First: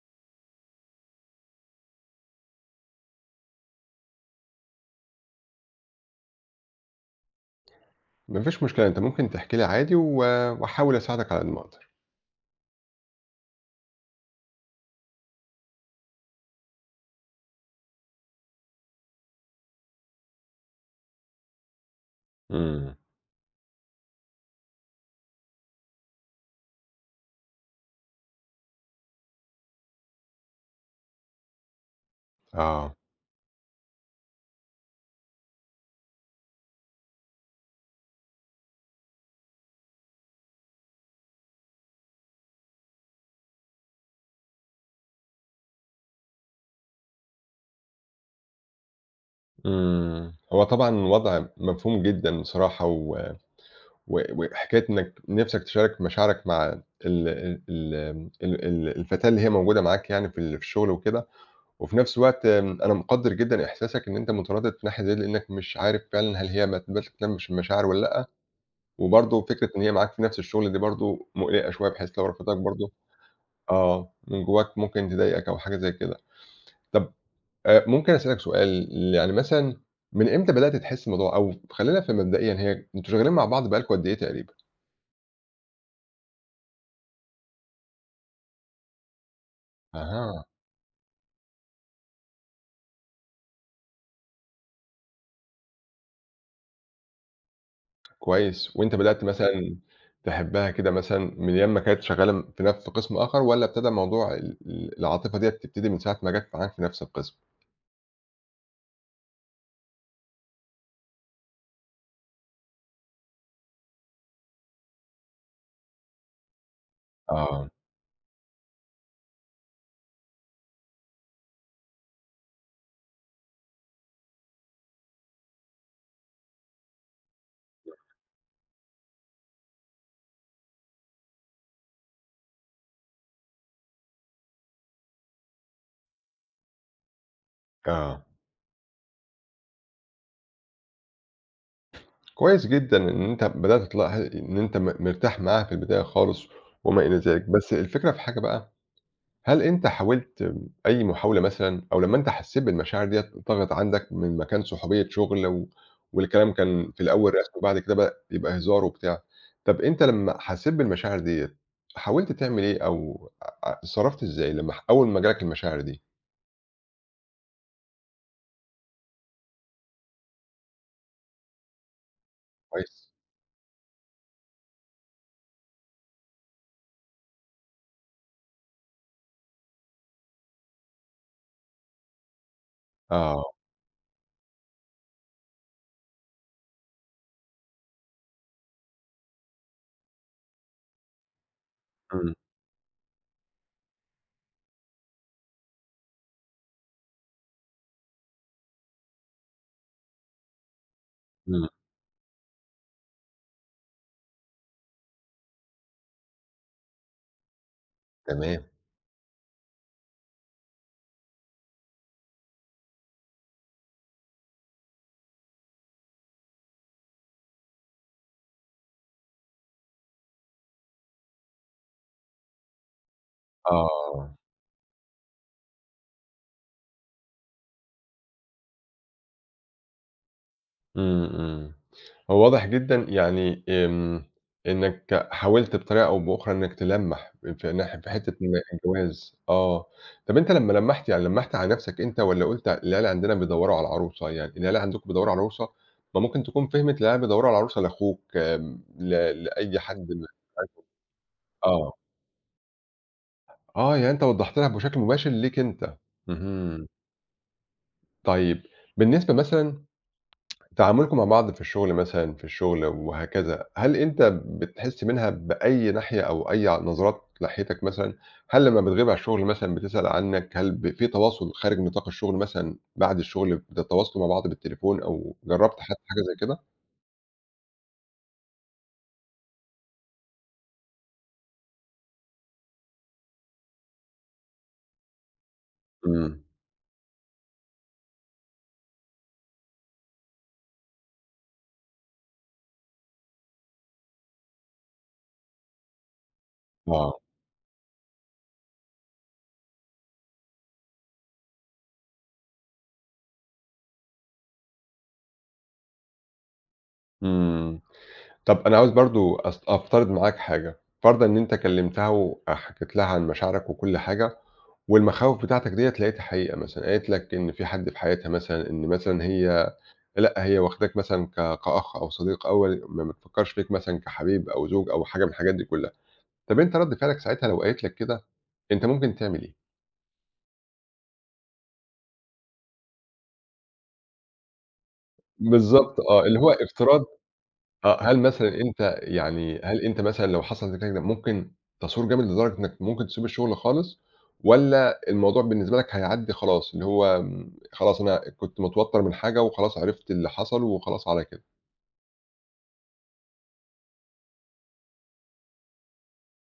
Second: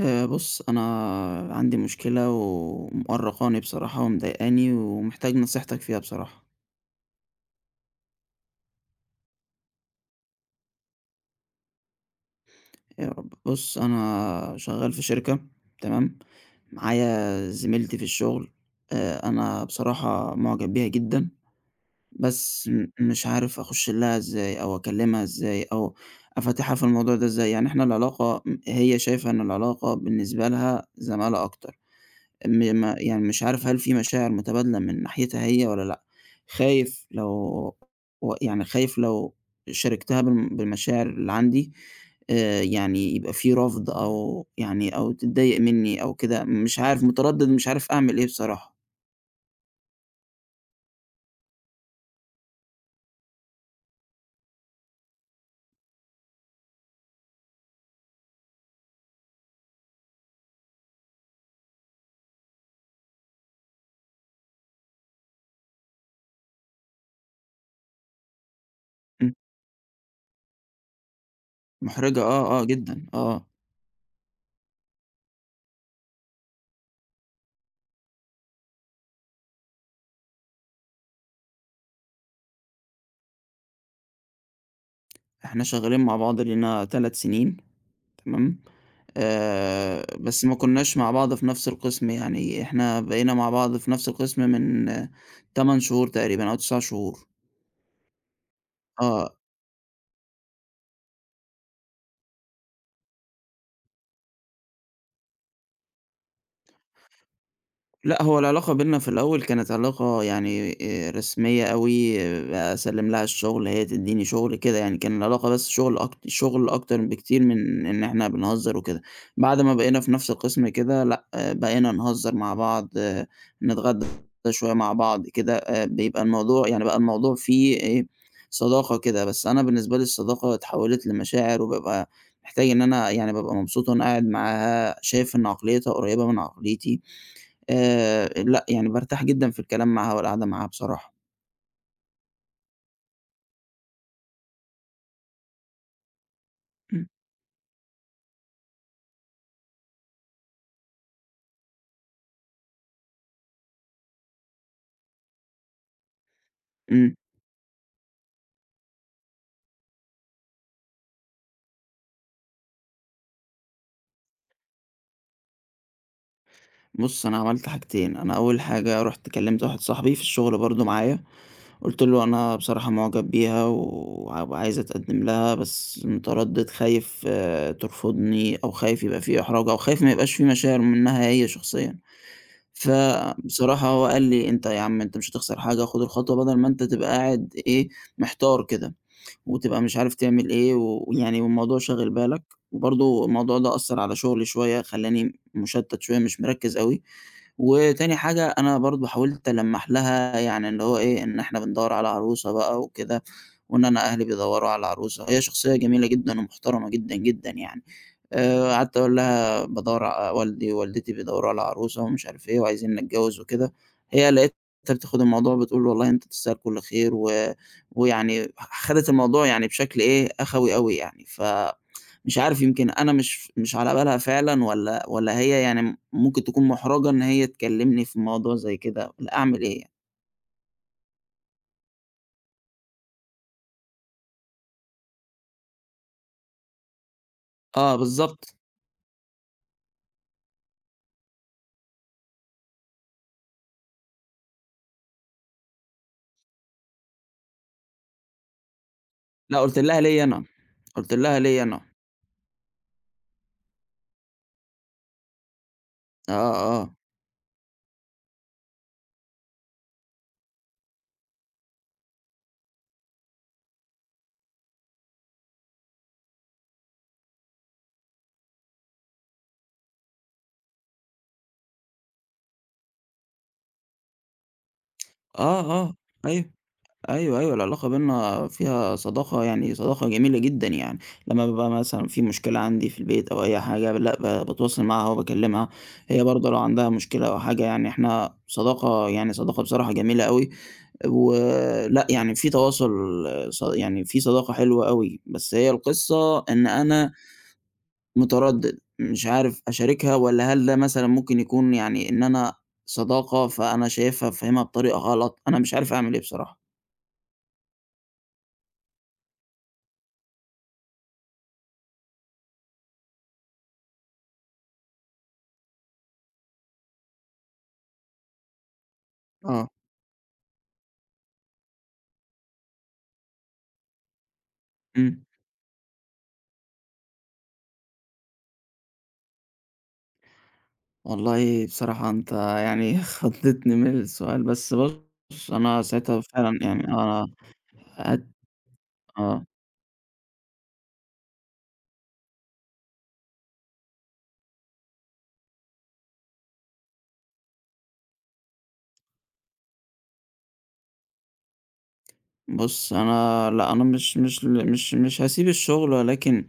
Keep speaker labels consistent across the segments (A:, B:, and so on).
A: آآ بُص أنا عندي مشكلة ومأرقاني بصراحة ومضايقاني، ومحتاج نصيحتك فيها بصراحة.
B: ما فيش مشكلة أنت ممكن تَحكي لي عادي و وأحاول أساعدك على قد ما أقدر.
A: يا رب. بُص أنا شغال في شركة تمام، معايا زميلتي في الشغل آآ أنا بصراحة مُعجَب بيها جدًا، بس م
B: إمم.
A: مش عارف أخُش لها إزاي أو أكلمها إزاي أو أفاتِحها في الموضوع ده إزاي. يعني إحنا العلاقة إم هي شايفة إن العلاقة بالنسبة لها زمالة أكتر م ما
B: آه.
A: يعني مش عارف هل في مشاعر مُتبادلَة من ناحيتها هي والّا لأ، خايف لو و يعني خايف لو شارِكتها بم بالمشاعر اللي عندي آآ يعني يبقى في رَفض أو يعني أو تضّايق منّي أو كده مش عارف مُتردِد مش عارف أعمل إيه بصراحة.
B: إمم هو طبعًا الوَضع مفهوم جدًا بصراحة و و وحكاية إنّك نِفسَك تشارك مشاعرك مع ال ال امم ال ال الفتاة اللي هي موجودة معاك يعني في ال في الشغل وكده، وفي نَفس الوقت آمم أنا مُقَدِّر جدًا إحساسك إن أنت مُتردِد في ناحية زي دِيَّة لأنّك مش عارف فعلًا هل هي ما تبقاش تهتمش بالمشاعر والّا لأ،
A: إمم.
B: وبرضه فكرة إن هي معاك في نَفس الشغل دي برضه مُقلِقَة شوية بحيث
A: مُحرِجَة
B: لو رفَضِتك
A: آه آه
B: برضه
A: جدًا آه.
B: آه من جوّاك ممكن تضايقك أو حاجة زي كده. طَب آآ ممكن أسألك سؤال ل يعني مثلًا من إمتى بدأت تحِس الموضوع أو خلّيني أفهم في مبدئيًا هي أنتم شغّالين مع بعض بقي لكم قد إيه تقريبًا؟
A: إحنا شغّالين مع بعض لينا 3 سِنين تمام؟ آآ
B: أها.
A: بس ما كُنّاش مع بعض في نَفْس القِسْم يعني إحنا بقينا مع بعض في نَفْس القِسْم من 8 شهور تقريبًا أو 9 شهور.
B: كويس، وأنت بدأت
A: آه.
B: مثلًا تحبّها كده مثلًا من أيام ما كانت شغّالة في نف قِسْم آخَر والّا ابتدى موضوع ال ال العاطفة ديّة تبتدي من ساعة ما جات معاك في نَفْس القِسْم؟
A: لأ، هو العلاقة بيننا في الأول كانت علاقة يعني آآ رسمية أوي، أسلِّم لها الشُغل هي تدّيني شُغل كده يعني، كان العلاقة بس شُغل أك شُغل أكتر بكتير
B: آه.
A: من إن إحنا بنهزّر وكده. بعد ما بقينا في نَفْس القِسْم كده لأ، بقينا نهزّر مع بعض، نتغدّى شوية مع بعض كده، آآ بيبقى الموضوع يعني بقى الموضوع فيه إيه صداقة كده، بس أنا بالنسبة لي الصداقة اتحوِّلت لمشاعر وبابقى محتاج إن أنا يعني بابقى مبسوط وأنا قاعد معاها. شايف إن عقليّتها قريّبة من عقليتي.
B: آه.
A: آآ لأ، يعني بارتاح جدًا في الكلام معاها، والقعدة معاها بصراحة.
B: كويس جدًا إن أنت بدأت تلاح إن أنت م مرتاح معاها في البداية خالص وما
A: إمم.
B: إلى ذلك. بس الفكرة في حاجة بقى، هل أنت حاولت أي محاولة مثلًا أو لمّا أنت حسّيت بالمشاعر ديّة طَغت عندك من مكان صُحوبية شُغل و والكلام كان في
A: إمم.
B: الأول رسمي وبعد كده بقى يبقى هزار وبتاع، طَب أنت لمّا حسّيت بالمشاعر ديّة حاولت تعمل إيه أو آآ آآ اتصرّفت إزاي لمّا ح أول ما جالك المشاعر دي؟
A: بُصّ، أنا عملت حاجتين، أنا أوّل حاجة رُحت كلّمت واحد صاحبي في الشغل برضه معايا، قُلت له أنا
B: كويس.
A: بصراحة معجب بيها، ووعايز اتقدّم لها بس متردّد، خايف ترفضني، أو خايف يبقى في إحراج، أو خايف ما يبقاش في مشاعر منها هي شخصيًا،
B: آه.
A: فبصراحة هو قال لي أنت يا عم أنت مش هتخسر حاجة، خد الخطوة بدل ما أنت تبقى قاعد إيه محتار كده، وتبقى مش عارف تعمل إيه، ويعني والموضوع شاغل
B: إمم.
A: بالك، برضه الموضوع ده أثّر على شغلي شويّة، خلّاني مشتّت شويّة، مش مركّز أوي وتاني حاجة، أنا برضه حاولت ألمَّح لها يعني اللي هو إيه، إن إحنا
B: إمم.
A: بندوَّر على عروسة بقى وكده، وإن أنا أهلي بيدوَّروا على عروسة، هي شخصيّة جميلة جدًا ومحترمة جدًا، جدًا يعني،
B: تمام.
A: آآ، قعدت أقول لها بادوَّر ع والدي ووالدتي بيدوَّروا على عروسة، ومش عارف إيه وعايزينّي أتجوز وكده، هي لقيتها بتاخد الموضوع بتقول والله أنت تستاهل كل خير، و ويعني خدت الموضوع يعني بشكل إيه أخَوي أوي يعني، ف مش عارف، يمكن أنا مش مش على بالها
B: آه.
A: فعلًا، والَّا والَّا هي يعني ممكن تكون محرجة إن هي تكلّمني في الموضوع زي كده، أعمل إيه يعني؟
B: إمم، إمم. هو واضح جدًا يعني إمم، إنك حاولت بطريقة أو بأخرى إنك تلمّح في
A: آه،
B: ناح في حتة إن
A: بالضبط.
B: الجواز، آه، طَب أنت لمّا لمّحت يعني لمّحت على نفسك أنت، والَّا قُلت العيلة عندنا بيدوّروا على عروسة، يعني العيلة عندكم بيدوّروا على عروسة، ما ممكن تكون فهمت العيلة بيدوّروا على عروسة لأخوك آآ، ل
A: لأ قُلت
B: لأي
A: لها
B: حد
A: ليّا
B: م
A: أنا،
B: [unintelligible]
A: قُلت لها ليّا أنا.
B: آه. آه، يعني أنت وضحت لها بشكل مباشر ليك أنت،
A: آه،
B: اهم.
A: آه.
B: طيب بالنسبة مثلًا تعاملكم مع بعض في الشغل مثلًا، في الشغل وهكذا هل أنت بتحس منها بأي ناحية أو أي ع نظرات ناحيتك مثلًا؟ هل لمّا بتغيب على الشغل مثلًا بتسأل عنّك؟ هل ب في تواصل خارج نطاق الشغل مثلًا، بعد الشغل بتتواصلوا مع بعض بالتليفون أو
A: آه،
B: جرّبت
A: آه،
B: حتى حاجة زي
A: أيوه،
B: كده؟
A: أيوه، أيوه العلاقة بيننا فيها صداقة يعني صداقة جميلة جدًا، يعني لمّا بابقى مثلًا في مشكلة عندي في البيت أو أي حاجة، لأ ب باتواصل معاها وباكلمها، هي
B: إمم.
A: برضه لو عندها مشكلة أو حاجة يعني إحنا صداقة يعني صداقة بصراحة جميلة أوي، و لأ يعني في تواصل ص يعني في صداقة حلوة أوي، بس هي القِصّة إن أنا
B: آه.
A: مُتردِّد مش عارف أشاركها والَّا هل ده مثلًا ممكن يكون يعني إن أنا صداقة فأنا شايفها فاهمها بطريقة غلط، أنا مش عارف أعمل إيه بصراحة.
B: إمم، طب أنا عايز برضو أس أفترض معاك حاجة. فرضًا إن أنت كلمتها وحكيت لها عن مشاعرك وكل حاجة، والمخاوف بتاعتك ديَّة لقيتها حقيقة مثلًا، قالت لك إن في حد في حياتها مثلًا، إن مثلًا
A: آه.
B: هي لأ، هي واخداك مثلًا ك كأخ أو صديق، أو م ما بتفكرش فيك مثلًا كحبيب أو زوج أو
A: إمم.
B: حاجة من الحاجات دي كلّها، طب أنت رد فعلك ساعتها لو قالت لك كده، أنت ممكن تعمل إيه؟
A: والله بصراحة أنت يعني خضّتني من السؤال، بس بُص، أنا
B: بالضبط
A: ساعتها
B: آه، اللي هو
A: فعلًا يعني
B: افتراض
A: أنا
B: آه. هل
A: هت
B: مثلًا أنت
A: آه.
B: يعني هل أنت مثلًا لو حصل ده كده كده ممكن تثور جامد لدرجة إنّك ممكن تسيب الشغل خالص، والّا الموضوع بالنسبة لك هيعدي خلاص، اللي هو آمم، خلاص، أنا كنت متوتّر من حاجة، وخلاص عرفت اللي حصل، وخلاص على كده؟
A: بص، أنا لا، أنا مش مش ل مش مش هاسيب الشغل، ولكن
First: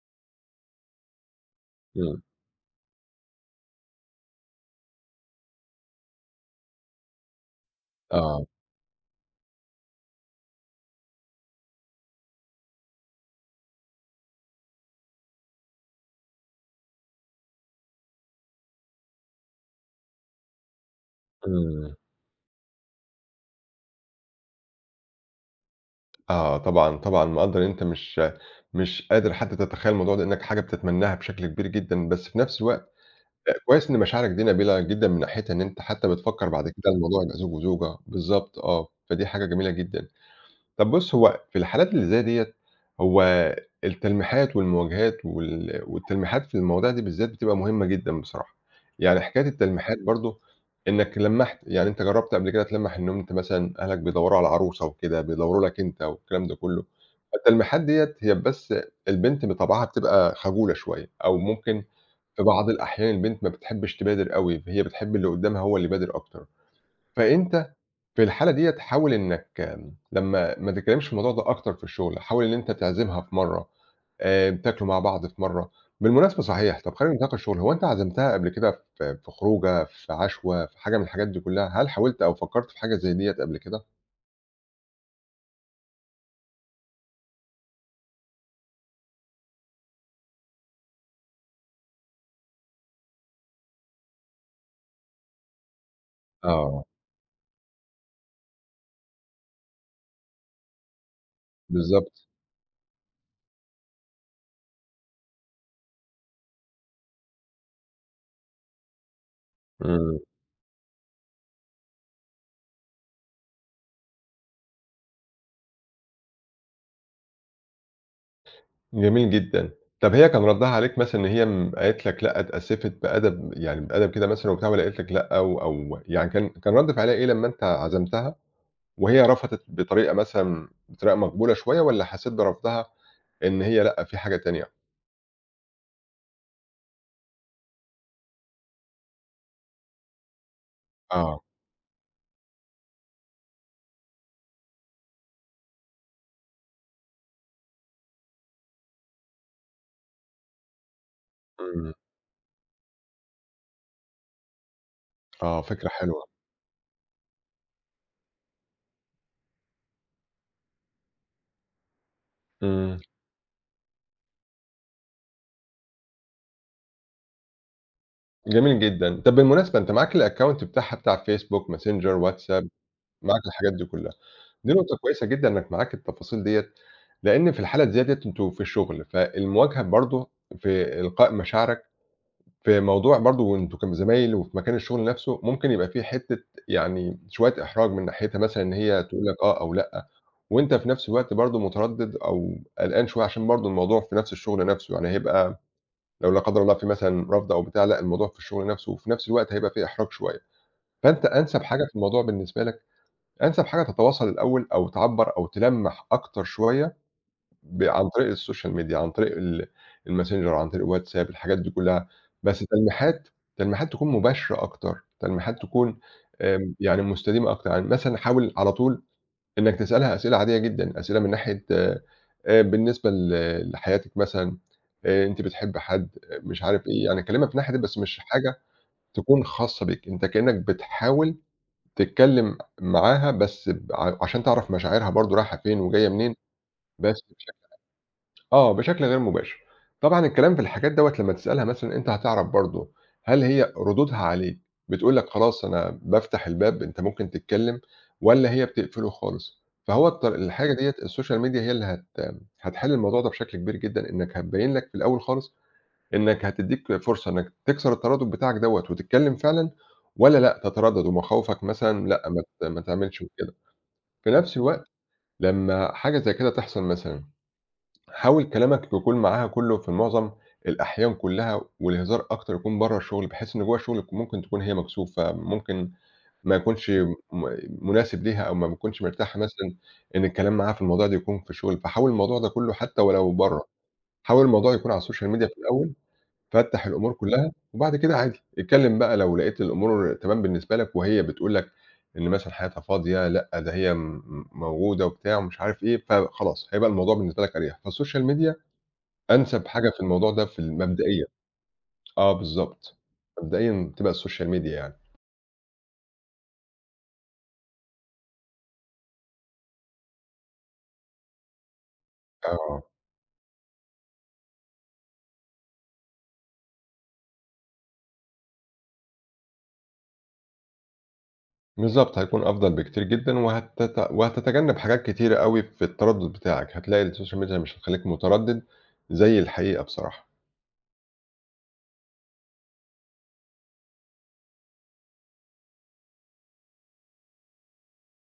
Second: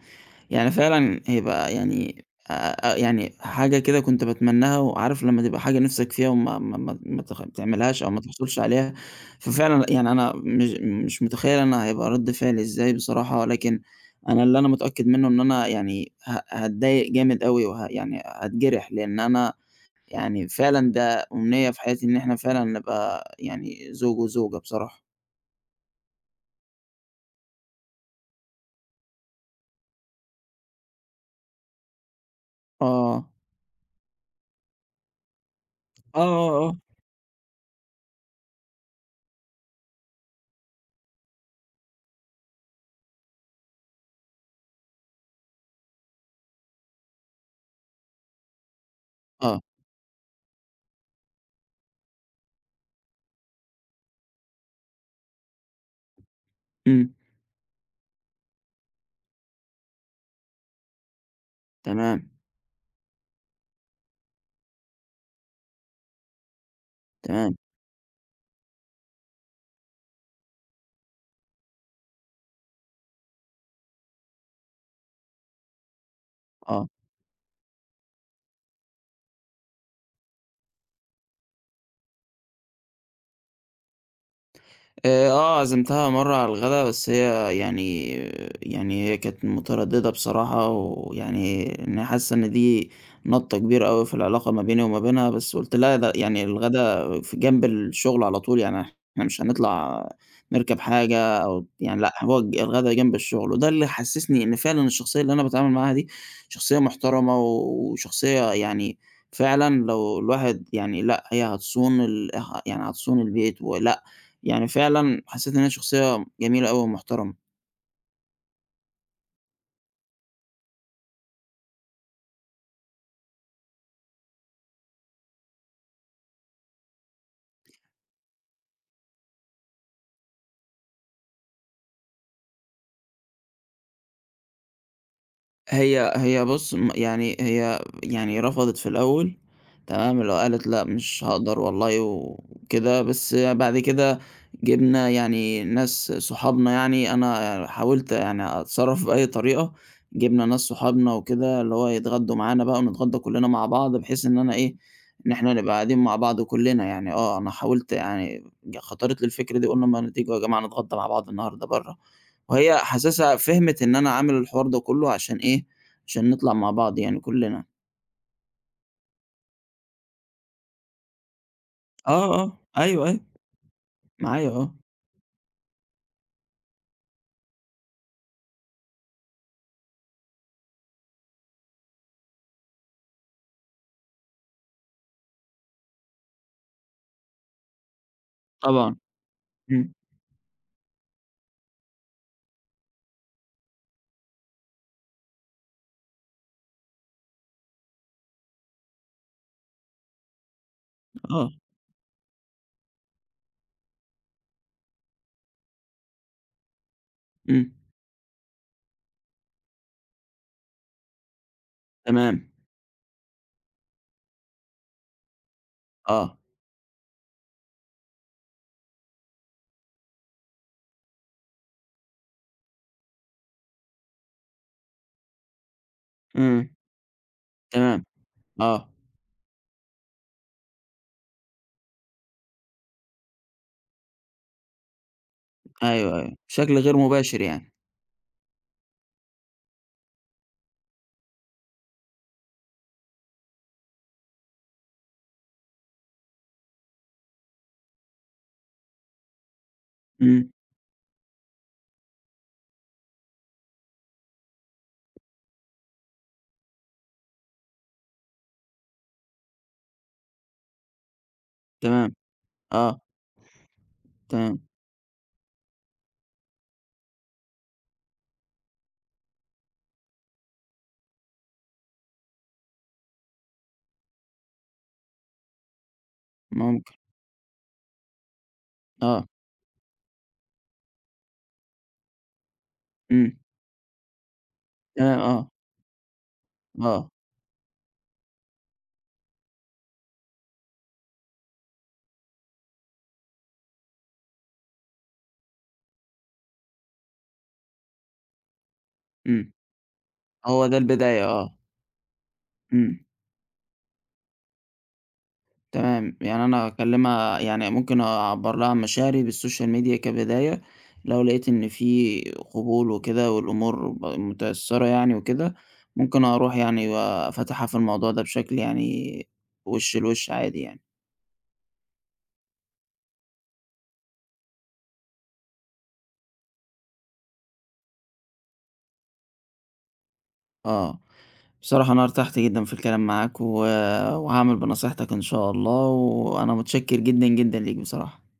A: يعني فعلًا هيبقى
B: إمم.
A: يعني آآ، آآ، يعني حاجة كده كنت باتمناها، وعارف لمّا تبقى حاجة نفسك فيها وما ما ما ما ت تعملهاش أو ما
B: آه.
A: تحصلش عليها؟ ففعلًا يعني أنا مش مش متخيّل أنا هيبقى رد فعلي إزاي بصراحة. ولكن أنا اللي أنا متأكّد منّه إن أنا يعني ه هاتضايق جامد أوي، وه يعني هاتجرح، لأن أنا يعني فعلًا ده أمنية في
B: إمم.
A: حياتي إن إحنا فعلًا نبقى يعني زوج وزوجة بصراحة.
B: آه طبعًا طبعًا مقدَّر إن أنت مش مش قادر حتّى تتخيل الموضوع ده لأنّك حاجة بتتمناها بشكل كبير جدًا، بس في نَفس الوقت
A: آه.
B: أ كويّس إن مشاعرك دي نبيلة جدًا من ناحيتها إن أنت حتّى
A: آه
B: بتفكَّر
A: آه
B: بعد
A: آه.
B: كده الموضوع يبقي زوج وزوجة بالضبط آه، فدي حاجة جميلة جدًا. طَب بُص هو في الحالات اللي زي دِيَّة هو التلميحات والمواجهات وال والتلميحات في المواضيع دي بالذات بتبقى مهمة جدًا بصراحة. يعني حكاية
A: آه.
B: التلميحات برضه إنّك لمَّحت يعني أنت جرّبت قبل كده تلمَّح إنّه أنت مثلًا أهلك بيدوّروا على عروسة وكده بيدوّروا لك أنت والكلام ده كلّه،
A: إمم.
B: فالتلميحات دِيَّة هي بس البنت بطَبعَها بتبقى خجولة شوية أو ممكن
A: تمام.
B: في بعض الأحيان البنت ما بتحبش تبادر أوي هي بتحب اللي قدّامها هو اللي يبادر أكتر،
A: تمام.
B: فأنت في الحالة دِيَّة تحاول إنّك لمّا ما تتكلمش في الموضوع ده أكتر في الشغل حاول إن أنت تعزِمها في مرّة آآ بتاكلوا مع بعض في مرّة. بالمناسبة صحيح
A: آه.
B: طَب خلّينا في نِطاق الشغل هو أنت عزمتها قبل كده ف في خروجة، في عَشوة، في حاجة من الحاجات دي كلّها؟ هل حاولت أو فكَّرت في حاجة زي دِيَّة قَبل كده؟
A: آآ آه عزمتها مرّة على الغدا بس هي يعني يعني هي كانت مُتردِدة بصراحة ويعني إنّها حاسة إن دي نَطّة كبيرة أوي في العلاقة ما بيني وما بينها بس قُلت لا ده يعني
B: آه.
A: الغدا فجنب الشغل على طول يعني إحنا مش هنطلَع نركَب حاجة أو يعني لأ
B: بالضبط.
A: هنقعد ج الغدا جنب الشغل، وده اللي حسسني إن فعلًا الشخصية اللي أنا باتعامل معاها دي شخصية مُحترَمة وشخصية يعني فعلًا لو
B: إمم.
A: الواحد يعني لأ هي هتصون ال اه يعني هتصون البيت ولأ يعني فعلًا حسّيت إن هيّ شخصية جميلة أوي ومُحترَمة.
B: جميل جدًا، طَب هي كان ردّها عليك مثلًا إن هي إمم، قالت لَك لأ اتأسّفِت بأدب يعني بأدب كده مثلًا وبتاع والّا قالت لَك لأ أو أو يعني كان كان رد فعلها إيه لمّا أنت عزمتها وهي رفضت بطريقة مثلًا بطريقة مقبولة شوية، والّا حسيت برفضها إن هي لأ في حاجة تانية؟
A: هي هي بُص م يعني هي يعني رفضِت في الأول، تمام، لو قالِت لأ مش
B: آه.
A: هاقدَر والله وكده بس بعد كده جِبنا يعني ناس صُحابنا يعني، أنا حاولت يعني أتصرف بأي طريقة جِبنا ناس صُحابنا وكده اللي هو
B: إمم.
A: هيتغَدّوا مَعَانا بقى ونِتغَدّا كُلّنا مع بعض، بحيث إن أنا إيه، إن إحنا
B: آه،
A: نبقى
B: فكرة
A: قاعدين مع
B: حلوة.
A: بعض و كُلّنا يعني آه، أنا حاولت يعني خَطَرِت لي الفكرة دي قُلنا ما تييجوا يا جماعة نِتغَدّا مع بعض النهارده برّه، وهي
B: إمم.
A: حاسِسها فهمِت إن أنا عامل الحوار ده كله عشان إيه عشان نِطلع مع بعض يعني كُلّنا.
B: جميل جدًا، طَب بالمناسبة أنت معاك الaccount بتاعها بتاع الwhatsapp ،messenger
A: آه، آه،
B: ،facebook
A: أيوه، أيوه.
B: معاك الحاجات دي كُلّها،
A: معايا،
B: دي
A: آه.
B: نقطة كويسة جدًا إنك معاك التفاصيل ديّة، لأن في الحالة زيادِة أنتم في الشغل فالمواجهة برضه في إلقاء مشاعرَك في موضوع برضه أنتم كان زمايل وفي مكان الشغل نَفسُه، ممكن يبقى في حتة يعني شوية إحراج من ناحيتها مثلًا إن
A: طبعًا،
B: هي تقول لَك آه أو
A: إمم.
B: لأ، وأنت في نفس الوقت برضه، مُترَدِّد أو قلقان شوية عشان برضه الموضوع في نفس الشغل نَفسُه يعني هيبقى لو لا قدر الله في مثلًا رفض أو بتاع، لأ الموضوع في الشُغل نَفسُه وفي نفس الوقت هيبقى في إحراج شوية. فأنت
A: آه.
B: أَنسَب حاجة في الموضوع بالنسبة لَك أَنسَب حاجة تتواصل الأول أو تعَبّر أو تلَمّح أكتر شوية
A: إمم.
B: ب عن طريق الsocial media عن طريق ال الmessenger عن طريق الwhatsapp الحاجات دي كُلّها
A: تمام.
B: بس تلميحَات، تلميحَات تكون مباشرة أكتر تلميحَات تكون
A: آه.
B: آمم، يعني مستديمة أكتر، يعني مثلًا حاول على طول إنك تِسألها أسئلة عادية جدًا أسئلة من ناحية آآ، بالنسبة ل لحياتِك مثلًا آآ، أنتِ بِتحبّي حد؟ مش
A: إمم،
B: عارف إيه، يعني كَلّمها في ناحية بس
A: تمام،
B: مش حاجة
A: آه.
B: تكون خاصَّة بيك أنت كَإنّك بتحاوِل تتكلم معاها بس ب عشان تعرَف مشاعرها برضه رايحة فين وجاية
A: أيوه،
B: منين
A: أيوه، بشكل غير
B: بس
A: مباشر
B: بشَكل
A: يعني.
B: عام، آه، بشَكل غير مباشر طبعًا الكلام في الحاجات دوّة لمّا تِسألها مثلًا أنت هتعرف برضه هل هي رُدودها عليك بتقول لَك خلاص أنا بافتَّح الباب أنت ممكن تتكلم والّا هي بتقفلُه خالص فهو الط
A: إمم.
B: الحاجة ديّة الsocial media هي اللي هت هتحِل الموضوع ده بشكل كبير جدًا إنك هتبَيّن لَك في الأول خالص إنك هتدِّيك فرصة إنك تكسر التَردُّد بتاعَك دوّة، وتتكلم فعلًا والّا لأ تِترَدَّد ومخاوفَك مثلًا
A: تمام،
B: لأ مات ما
A: آه.
B: تعملش وكده. في نفس
A: تمام.
B: الوقت لمّا حاجة زي كده تحصل مثلًا حاول كلامَك يكون معاها كُلُّه في المُعظَم الأحيان كُلّها والهِزار أكتر يكون برّه الشغل، بحيث إن جوّه شُغلَك ممكن تكون هي مكسوفة ممكن ما يكونش
A: مُمكِن.
B: م مُناسِب ليها أو ما بيتكونش
A: آه.
B: مرتاحة مثلًا إن الكلام معاها في الموضوع ده يكون في الشغل فحاول الموضوع ده كُلُّه حتى ولو
A: إمم.
B: برّه، حاول الموضوع يكون على
A: آه،
B: الsocial
A: آه.
B: media في الأول فَتَّح
A: آه.
B: الأمور كُلّها وبعد كده عادي اِتكَلِّم بقى لو لقيت الأمور تمام بالنسبة لَك وهي بتقول لَك إن مثلًا حياتها فاضية لأ ده هي آمم، موجودة وبتاع ومش عارف إيه فخلاص هيبقى الموضوع بالنسبة لَك أريّح، فالsocial media
A: إمم،
B: أنسَب حاجة في الموضوع ده في
A: هو ده البداية
B: المبدئِيَّة
A: آه.
B: آه بالضبط
A: إمم.
B: مبدئيًا تبقى الsocial media يعني.
A: تمام، يعني أنا أكَلمها يعني ممكن أعَبّر لها عن مشاعري بالsocial media كبداية لو لقيت إن في
B: آه.
A: قبول وكده والأمور م مُتأثرِة يعني وكده، ممكن أروُح يعني وأفاتِحها في الموضوع ده بِشَكل يعني وِش لوِش عادي يعني.
B: بالضبط، هيكون أفضل بكتير جدًا وهتت وهتتجَنب حاجات كتيرة أوي في الترَدُّد بتاعَك، هتلاقي الsocial media مش هتخليك مُترَدّد زي الحقيقة بصراحة.
A: آه، بصراحة أنا اِرتَحت جدًا في الكلام معاك و وهاعمِل بِنَصيحَتَك إن شاء الله، وأنا متشكر جدًا، جدًا ليك بصراحة.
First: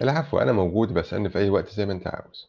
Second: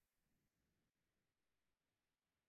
B: العفو أنا موجود، أبقى أسألني في أي وقت زي ما أنت عاوِز.